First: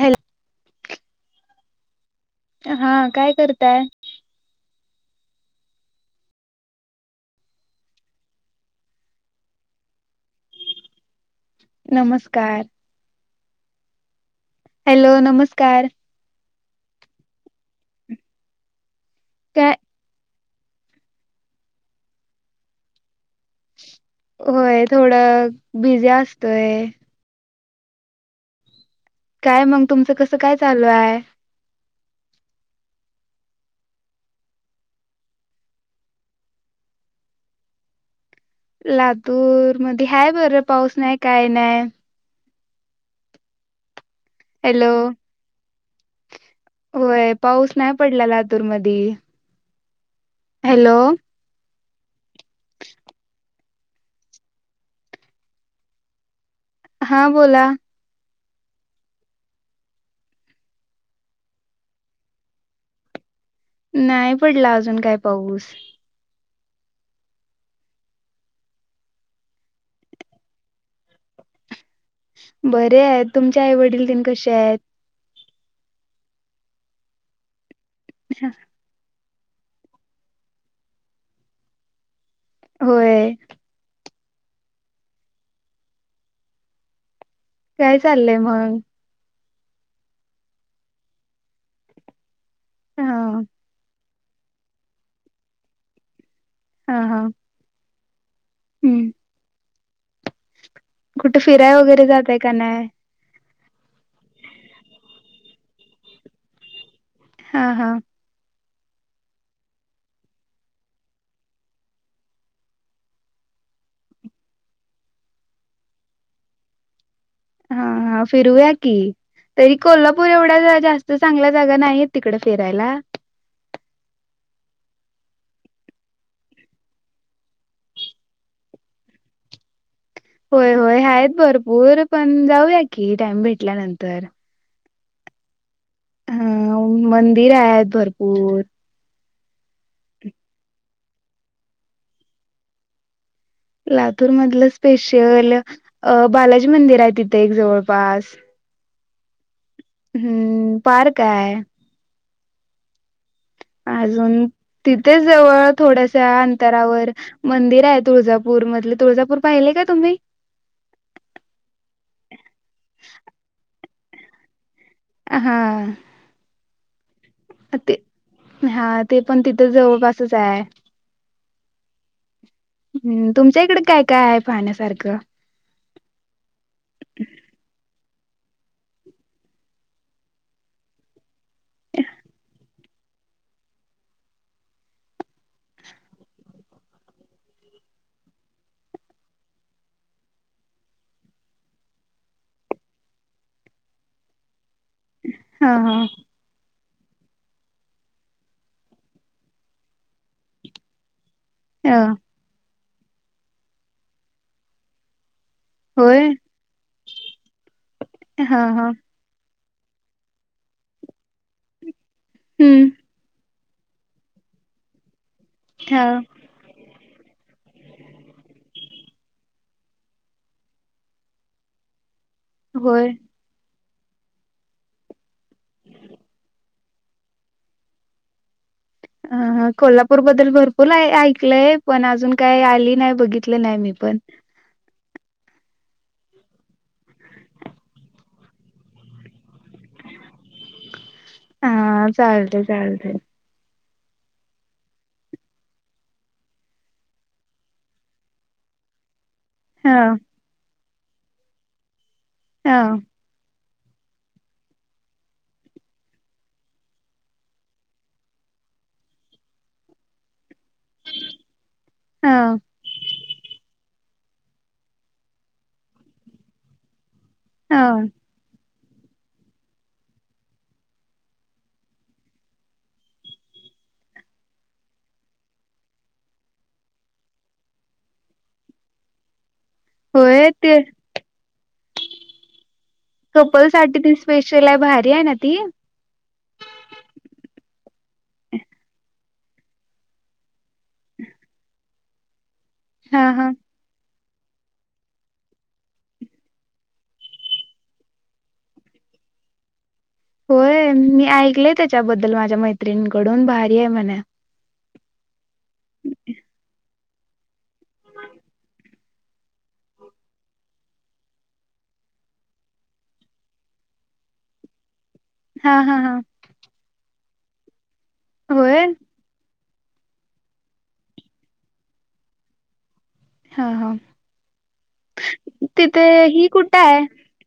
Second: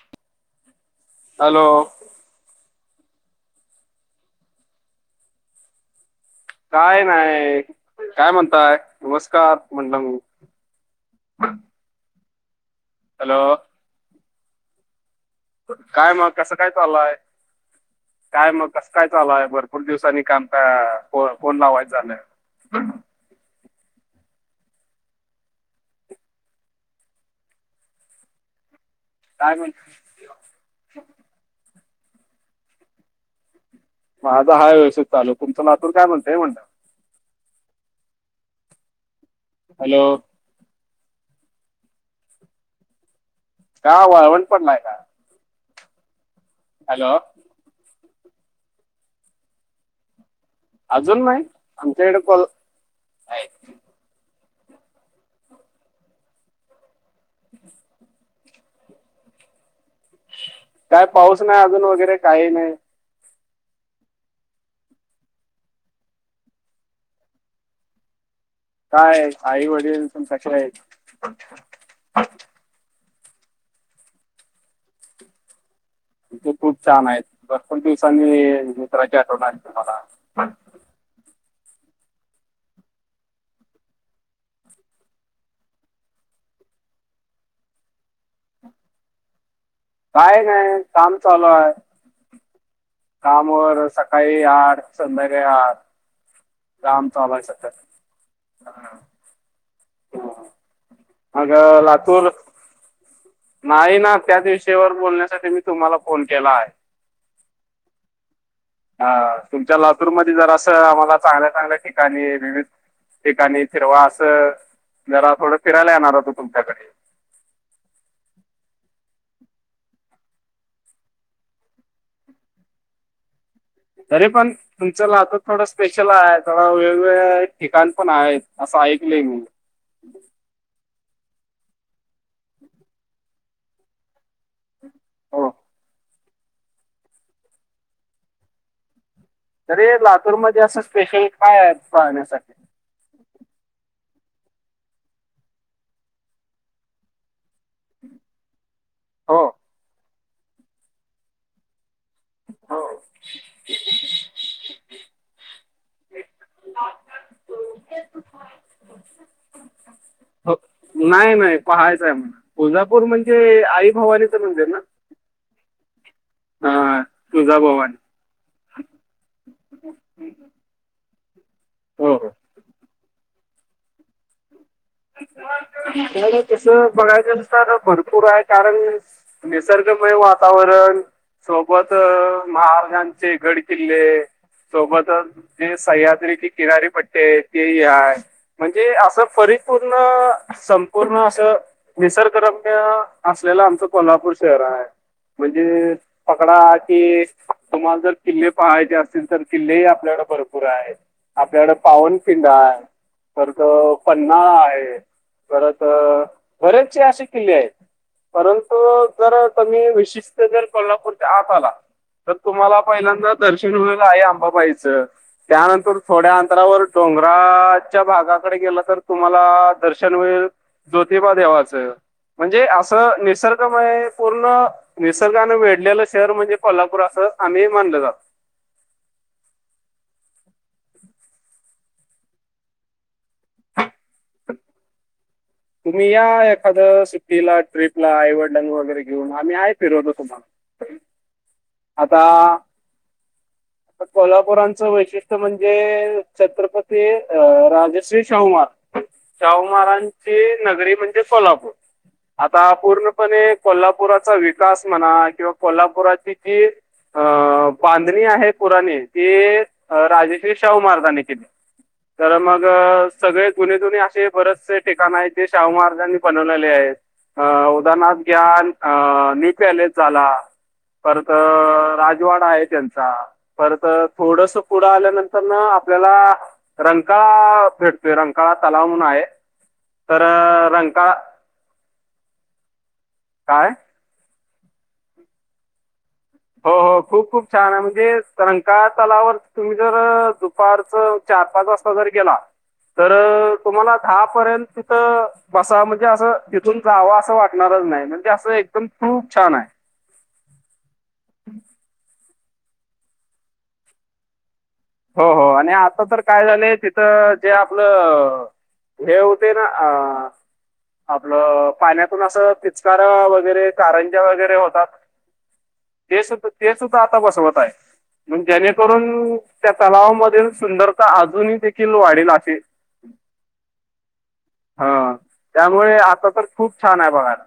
Hello hello हा काय करताय काय नाही काय म्हणताय नमस्कार म्हटलं नमस्कार हॅलो हॅलो नमस्का काय मग कसं काय चाललंय? काय मग कसं काय चालू आहे? काय भरपूर दिवसांनी काम अ को फोन लावायचं झालंय. होय, थोडं बिझी असतोय. काय मग तुमचं कसं काय चालू आहे? माझा आहे व्यवस्थीत चालू. तुमचं लातूर काय म्हणतंय मग? लातूर मध्ये हॅलो हाय बरं, पाऊस नाय काय नाय. का वाळवंट हॅलो. हॅलो होय, पाऊस नाही पडला लातूर मधी. हॅलो अजून नाही. आमच्या इकडे कोल हा बोला. काय पाऊस नाही अजून वगैरे काही नाही. नाही पडला अजून काय पाऊस. काय आई वडील पण कशी आहेत? बरे आहेत. तुमच्या आई वडील तेन कसे आहेत? ते खूप छान आहेत. भरपूर दिवसांनी अच्छा. मित्राची आठवन आली तुम्हाला. होय. काय चाललंय मग? काय नाही काम चालू आहे. हा कामावर सका अरे यार! संध्याकाळी यार काम चालू आहे सं हम. हा. कुठे फिराय वगैरे जाताय का नाय? नाही ना, त्याच विषयावर बोलण्यासाठी मी तुम्हाला फोन केलाय. हा हा. हा. तुमच्या लातूरमध्ये जरासं आम्हाला चांगल्या चांगल्या ठिकाणी विविध ठिकाणी फिरवा असं. जरा थोडं फिरायला येणार होतो तुमच्याकडं. हा हा फिरूया की. तरी कोल्हापूर एवढ्या जास्त चांगल्या जागा नाहीय तिकडं फिरायला. तरी पण तुमंच लातुर थोडं स्पेशल हाय, थोड वेगवेगळ्या ठिकाण पण आहेत असं ऐकलं मी. होय होय आहेत भरपूर, पण जाऊया की टाइम भेटल्यानंतर. हो हम्म मंदिर आहेत भरपूर. तरी लातूरमध्ये असं स्पेशल काय आहे पाहण्यासाठी? लातूर मधलं स्पेशल, अ बालाजी मंदिर आहे तिथं एक जवळपास. हो. हम्म पार्क हाय. हो. अजून तिथेच जवळ थोड्याश्या अंतरावर मंदिर आहे तुळजापूर मधलं. तुळजापूर पाहिले का तुम्ही? हो नाही नाही पहायचंय. तुळजापूर म्हणजे आई भवानीचं मंदिर ना. हा. हा. ते हा ते पण तिथं जवळपासच हाय. हो हो. हम् तुमच्या इकडे काय काय आहे पाहण्यासारखं? नाही नाही तस बघायच नुसार भरपूर आहे कारण. निसर्गमय वातावरण सोबत महाराजांचे गड किल्ले. सोबतच जे सह्याद्रीची किनारी पट्टी तेही हाय. म्हणजे असं परिपूर्ण संपूर्ण असं निसर्गरम्य असलेलं आमचं कोल्हापूर शहर आहे. ह म्हणजे ह पकडा कि तुम्हाला जर किल्ले पहायचे असतील तर किल्लेही आपल्याकडे भरपूर आहेत. आपल्याकडे अ पावनपखिंड आहे. परत पन्हाळा आहे परत होय. बरेचचे असे किल्ले आहेत. हा हा परंतु तर तुम्ही विशिष्ट जर कोल्हापूरच्या आत आला तर तुम्हाला हम्म पहिल्यांदा दर्शन देऊळ आहे आई अंबाबाईचं त्यानंतर हा थोड्या. जरावर डोंगराच्या भागाकडे गेलं तर तुम्हाला दर्शन होईल ज्योतिबा देवाचं. म्हणजे होय असं निसर्गमय पूर्ण निसर्गानने वेढलेलं शहर म्हणजे कोल्हापूर असं आम्ही मानलं जात. हा हा कोल्हापूर बद्दल भरपूर ऐकलंय पण अजून काही आली नाही बघितलं नाही मी पण. तुम्ही या एखाद सुट्टीला ट्रिपला आईवडलां वगैरे घेऊन आम्ही आहे फिरवतो तुम्हाला. हा आता. चालते चालते कोल्हापुरांचं वैशिष्ट्य म्हणजे छत्रपती अ राजश्री शाहू महाराज. शाहू हा महारांची नगरी म्हणजे कोल्हापुर आता हा पूर्ण पणे कोल्हापुराचा विकास म्हणा किंवा कोल्हापुराची ती अ बांधणी आहे पुराने ती अ राजेश्री शाहू महाराजांनी केली. हा तर मग सगळे जुने धुणे असे बरेचसे. ठिकाण आहे ते शाहू महाराजांनी बनवलेले आहेत अ हा उदारनाथ यात न्यू पॅलेस झाला. परत. राजवाड आहे त्यांचा परत थोडस पुढं आल्यानंतर न आपल्याला रंकाळा भेटतोय रंकाळा तलाव म्हणून आहे तर होय ते रंकाळा कपल काय साठी ती स्पेशल आहे भारी आहे ना ती. हो हो खूप खूप छान आहे म्हणजे रंकाळा तलावर तुम्ही जर दुपारच चार पाच वाजता जर गेला तर हा हा तुम्हाला दहा पर्यंत तिथं बसाव म्हणजे असं तिथून जावं असं वाटणारच नाही म्हणजे असं एकदम खूप छान आहे. होय मी ऐकलय त्याच्याबद्दल माझ्या मैत्रिणीकडून भारी आहे म्हण. हो हो आणि आता तर काय झालेय तिथं जे आपलं हे होते ना अ आपलं पाण्यातून असं फिचकार वगैरे कारंजा वगैरे होतात. हा हा हा ते सुद्धा ते सुद्धा आता बसवत आहे म्हण होय जेणेकरून त्या तलावामधील सुंदरता अजूनही देखील वाढेल असे. हा हा हा त्यामुळे तिथे आता तर खूप छान आहे बघायला.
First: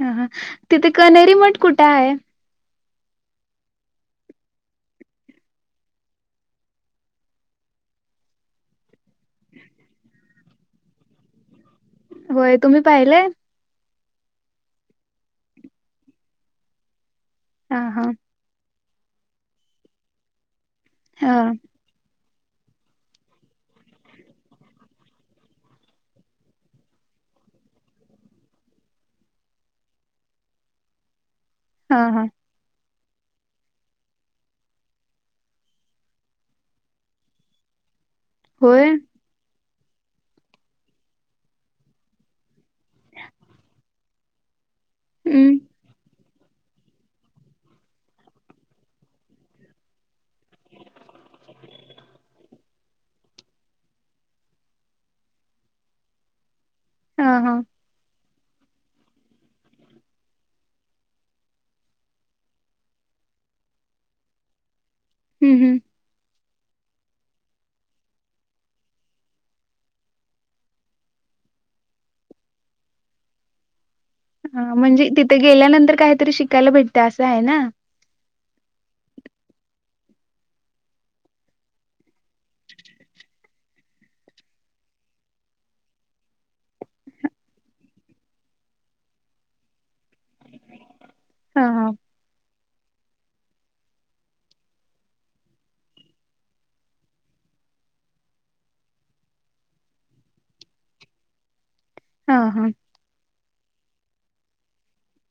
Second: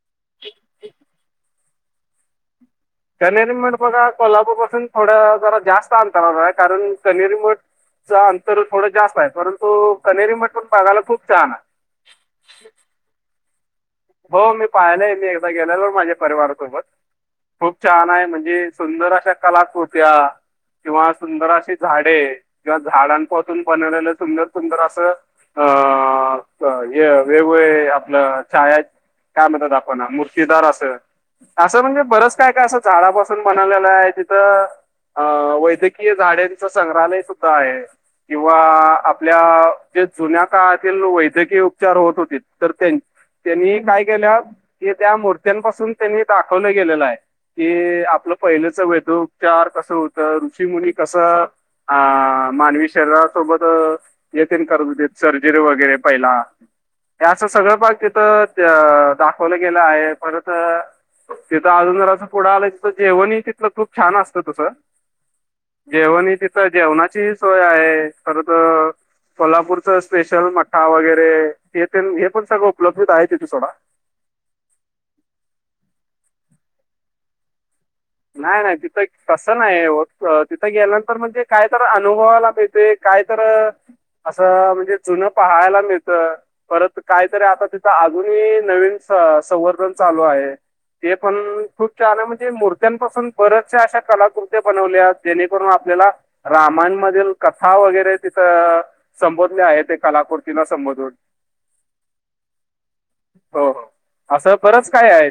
ह ह तिथे कनेरी मठ कुठे आहे? कनेरीमठ बघा कोल्हापूरपसून थोड्या जरा जास्त अंतरावर आहे कारण कनेरीमठ च अंतर थोडं जास्त आहे परंतु कनेरीमठ पण बघायला खूप छान आहे. होय तुम्ही पाहिलय? हो मी पाहिलंय मी एकदा गेलेलो माझ्या परिवारासोबत, खूप हा छान हा आहे म्हण जे सुंदर अशा कलाकृत्या, किंवा हा सुंदर अशी झाडे, किंवा झाडांपोसून बनवलेलं सुंदर सुंदर असं अ, हे वेगवेगळे आपलं छाया काय म्हणतात आपण मूर्तीदार असं, असं हा म्हणजे हा बरंच काय काय असं झाडापसून बनवलेला आहे तिथं. अ वैद्यकीय झाडांच संग्रहालय सुद्धा आहे, किंवा होय. आपल्या जे जुन्या काळातील वैद्यकीय उपचार होत होतीत तर त्या - त्यांनी काय केल्यात, ते त्या हम्म मूर्त्यांपासून त्यांनी दाखवलं गेलेलं आहे. की आपलं पहिलेच वैदोउपचार कसं होतं ऋषीमुनी कसं या मानवी शरीरा सोबत ये तेन करत होतीत सर्जरी वगैरे पहिला, हा असं हा सगळं पाक तिथ ते दाखवलं गेलं आहे, परत तिथं अजून जरासं पुढं आलं की जेवणही तिथल खूप छान असतं तसं. हम् हम. जेवण हि तिथं जेवणाची सोय आहे, खरं तर कोल्हापूरच स्पेशल मठ्ठा वगैरे हे तेन हे पण सर्व उपलब्धीत आहे तिथ सोडा. हां म्हणजे तिथं गेल्यानंतर काहीतरी शिकायला भेटत असं आहे ना. नाही नाही तिथं तसं नाही ओ अ तिथं गेल्यानंतर म्हणजे काय तर अनुभवायला मिळतंय. काय तर, असं म्हणजे जुनं पहायला मिळत. परत काय तरी आता तिथं अजूनही नवीन स - संवर्धन चालू आहे. ते पण हा हा खूप छान आहे म्हणजे मूर त्यांनपासून बरेचशा अशा कलाकृत्या बनवल्या जेणेकरून आपल्याला रामायन मधील कथा वगैरे तिथं संबोधले आहे ते कलाकृतीना संबोधून. हा हा. हो हो, असं बरच काय आहे.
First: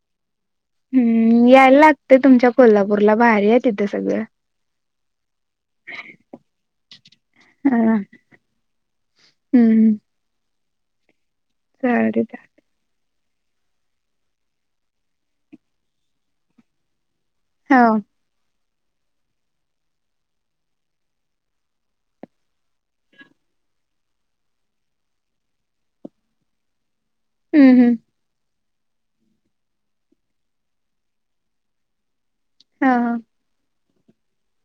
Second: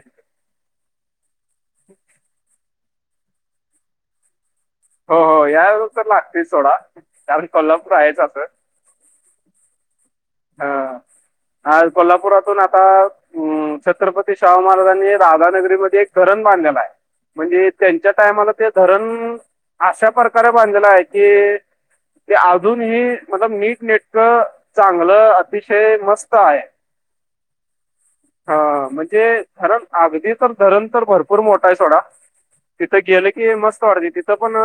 हम्म यायला लागतंय तुमच्या कोल्हापूरला भारी हाय तिथ सगळं. हो हो यायला तर लागतयच सोडा, कारण हा कोल्हापूर आहेच असं. हम्म. हा आज चालेल कोल्हापुरातून आता, अम छत्रपती शाहू महाराजांनी राधानगरीमध्ये एक धरण बांधलेला आहे. म्हणजे हा त्यांच्या टायमाला ते धरण, अशा प्रकारे बांधलेलं आहे की ते अजूनही मतब नीट नेटकं चांगलं अतिशय मस्त आहे. हम्म हम्म. हा म्हणजे धरण अगदी तर धरण तर भरपूर मोठा आहे सोडा. हा तिथं हा गेलं की मस्त वाटतय तिथं पण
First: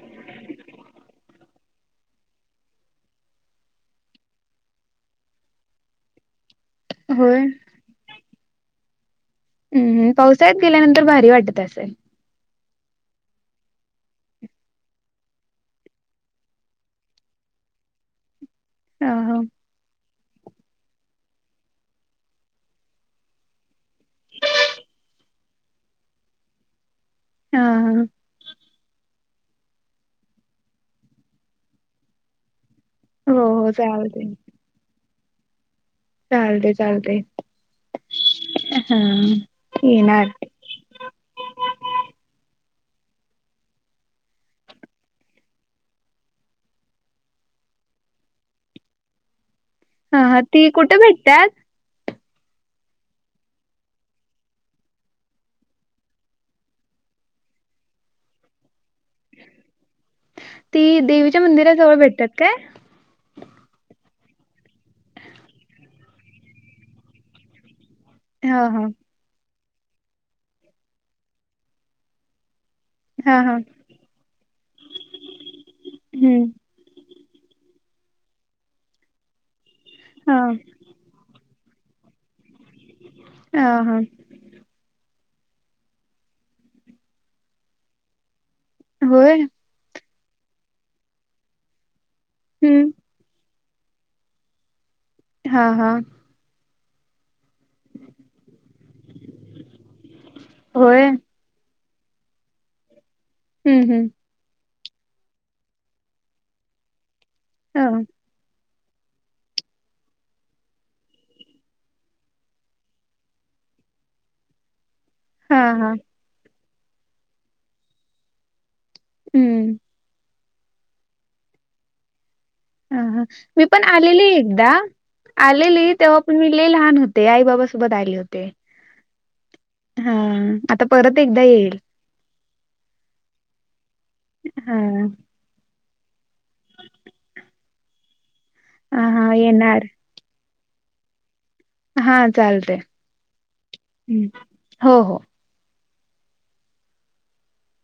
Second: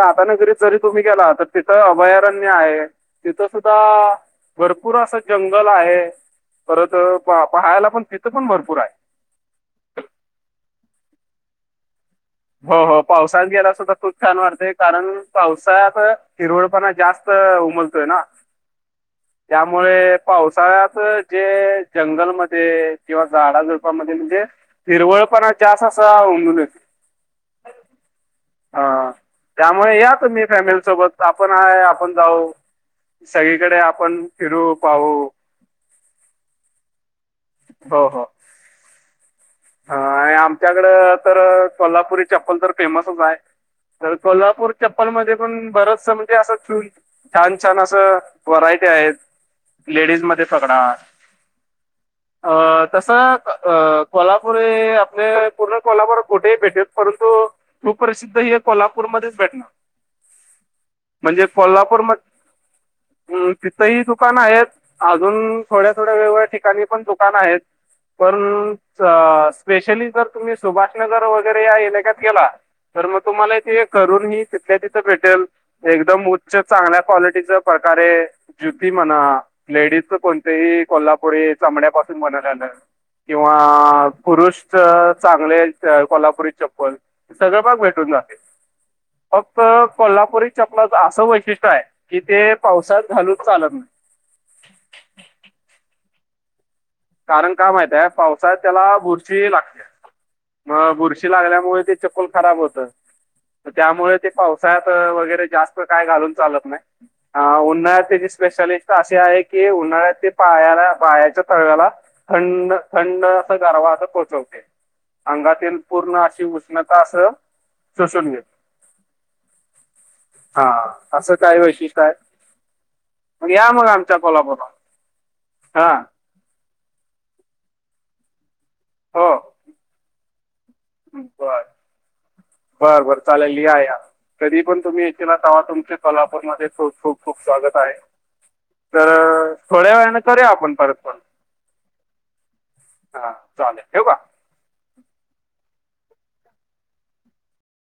राधानगरीत जरी तुम्ही गेला तर तिथं अभयारण्य आहे, तिथं सुद्धा, भरपूर असं जंगल आहे. परत होय पा पहायला पण तिथं पण भरपूर आहे. हम्म पावसाळ्यात गेल्यानंतर भारी वाटत असल? हो हो पावसाळ्यात गेला सुद्धा खूप छान वाटतय कारण पावसाळ्यात हिरवळपणा जास्त त उमलतोय ना हा हा त्यामुळे पावसाळ्यात जे जंगलमध्ये किंवा झाडाझूडपामध्ये म्हणजे हिरवळपणा जास असा उम हम्म ह हा त्यामुळे या तुम्ही फॅमिली सोबत आपण आहे आपण जाऊ- हो हो सगळीकडे आपण चालते फिरू, पाहू चालतंय चालतंय. हो हो. हा येणार [unintelligible] त्यांच्याकडे तर कोल्हापुरी चप्पल तर फेमसच हाय. तर कोल्हापूर चप्पल मध्ये पण बरचस म्हणजे असं - छान छान असं व्हरायटी आहेत. हा लेडीज हा मध्ये ती पकडा कुठे भेटतात? अ तस अ कोल्हा पुरे आपल्या पूर्ण कोल्हापुरात कोठेही भेटेत परंतु कु सुप्रसिद्ध हे कोल्हापूरमध्येच भेटणार ती देवीच्या म्हणजे मंदिराजवळ कोल्हापूर म भेटतात काय? हम्म तिथंही दुकान आहेत. अजून थोड्या थोड्या वेगवेगळ्या ठिकाणी पण दुकान आहेत. हा पण हा स्पेशली जर तुम्ही सुभाषनगर वगैरे या एलेकात गेला. तर मग हा तुम्हाला हा इथे करून ही तिथल्या तिथं भेटेल एकदम हम्म उच्च चांगल्या क्वालिटीच प्रकारे ज्युती म्हणा लेडीजच हा कोणतही कोल्हापुरी चमड्यापासून बनवल्या जातात किंवा हा हा पुरुष च चांगले कोल्हापुरी चप्पल सगळे भाग भेटून जाते. होय फक्त कोल्हापुरी चपला च असं वैशिष्ट्य आहे. कि ते हम्म पावसात घालून चालत नाही. हा हा कारण का माहित आहे पावसाळ्यात त्याला बुरशी लागत्या. मग होय बुरशी लागल्यामुळे ते चप्पल खराब होत. हम्म हम्म त्यामुळे ते पाऊस साळ्यात वगैरे जास्त काय घालून चालत नाही. आ हा उन्हाळ्यांत त्याची स्पेशा असे आहे की उन्हाळ्यात पायाला पायाच्या तळव्याला- थंड थंड असा गरवा अस पोचवते हा अंगातील हा पूर्ण अशी- उष्णता अस शोषुण हम्म हा असं काय वैषीष्ट काय हा ह मी पण आलेली एकदा कोल्हापूरला आलेली हा तेव्हा- पण मी लय लहान होते आई बाबासोबत आले होते. हो हो हा आता परत एकदा येईल. बर बर चालेल या या कधी हा पण तुम्ही याेत ना. तेव्हा तुमचे कोल्हापूर मध्ये खूप खूप स्वागत आहे. हा तर हा येणार थोड्या वेळने करूया आपण परत परत- हा चालतंय चालेल ठेवू का हो हो